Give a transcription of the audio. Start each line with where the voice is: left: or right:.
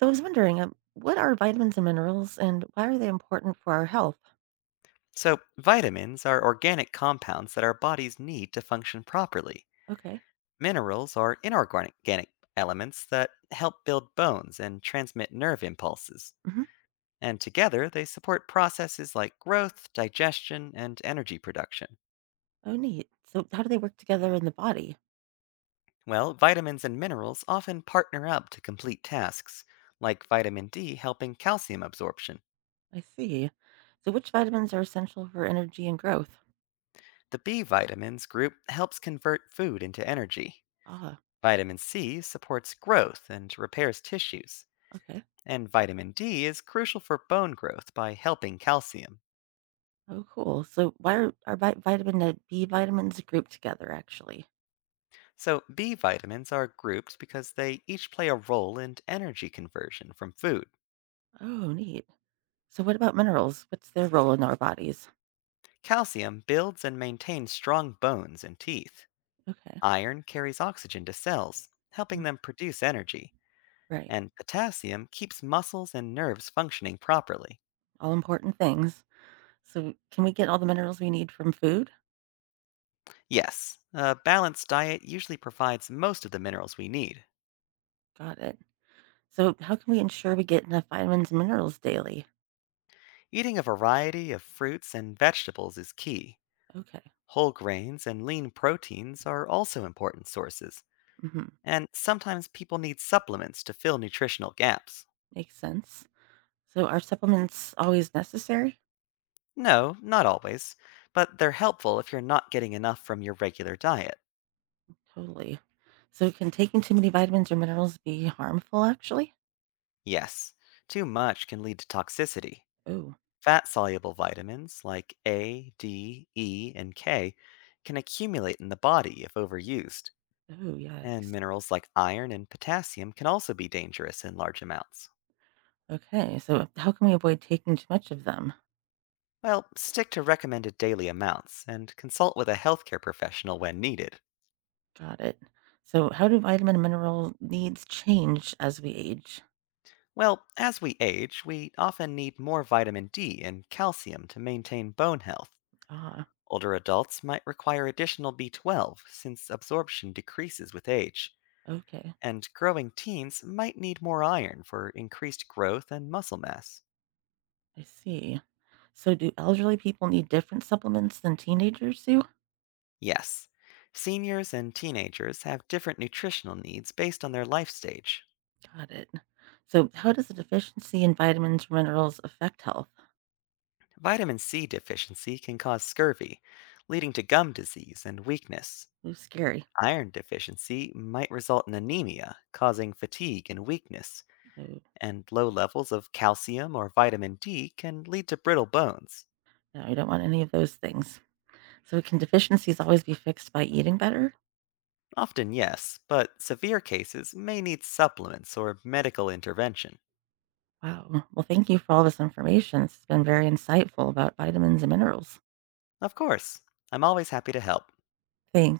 right: So I was wondering, what are vitamins and minerals and why are they important for our health?
left: So, vitamins are organic compounds that our bodies need to function properly.
right: Okay.
left: Minerals are inorganic organic elements that help build bones and transmit nerve impulses.
right: Hmm.
left: And together, they support processes like growth, digestion, and energy production.
right: Oh, neat. So, how do they work together in the body?
left: Well, vitamins and minerals often partner up to complete tasks, like vitamin D helping calcium absorption.
right: I see. So, which vitamins are essential for energy and growth?
left: The B vitamins group helps convert food into energy.
right: Ah,
left: Vitamin C supports growth and repairs tissues.
right: okay.
left: And vitamin D is crucial for bone growth by helping calcium.
right: Oh, cool. So, why are vitamin and B vitamins grouped together, actually?
left: So, B vitamins are grouped because they each play a role in energy conversion from food.
right: Oh, neat. So, what about minerals? What's their role in our bodies?
left: Calcium builds and maintains strong bones and teeth.
right: Okay.
left: Iron carries oxygen to cells,
right: Mm.
left: helping them produce energy.
right: Right.
left: And potassium keeps muscles and nerves functioning properly.
right: All important things. So, can we get all the minerals we need from food?
left: Yes, a balanced diet usually provides most of the minerals we need.
right: Got it. So, how can we ensure we get enough vitamins and minerals daily?
left: Eating a variety of fruits and vegetables is key.
right: Okay.
left: Whole grains and lean proteins are also important sources,
right: Hmm.
left: and sometimes people need supplements to fill nutritional gaps.
right: Makes sense. So, are supplements always necessary?
left: No, not always, but they're helpful if you're not getting enough from your regular diet.
right: Totally. So, can taking too many vitamins or minerals be harmful, actually?
left: Yes, too much can lead to toxicity.
right: Oh,
left: Fat soluble vitamins like A, D, E, and K can accumulate in the body if overused,
right: oh, yeah.
left: and minerals like iron and potassium can also be dangerous in large amounts.
right: Okay. So, how can we avoid taking too much of them?
left: Well, stick to recommended daily amounts and consult with a healthcare professional when needed.
right: Got it. So, how do vitamin and mineral needs change as we age?
left: Well, as we age, we often need more vitamin D and calcium to maintain bone health.
right: Ah,
left: Older adults might require additional B12 since absorption decreases with age,
right: okay.
left: and growing teens might need more iron for increased growth and muscle mass.
right: I see. So, do elderly people need different supplements than teenagers do?
left: Yes, seniors and teenagers have different nutritional needs based on their life stage.
right: Got it. So, how does a deficiency in vitamins, or minerals affect health?
left: Vitamin C deficiency can cause scurvy, leading to gum disease and weakness.
right: Ooh, scary.
left: Iron deficiency might result in anemia, causing fatigue and weakness,
right: Oh,
left: and low levels of calcium or vitamin D can lead to brittle bones.
right: no, you don't want any of those things. So, can deficiencies always be fixed by eating better?
left: Often, yes, but severe cases may need supplements or medical intervention.
right: Wow. Well, thank you for all this information. It's been very insightful about vitamins and minerals.
left: Of course, I'm always happy to help.
right: Thanks.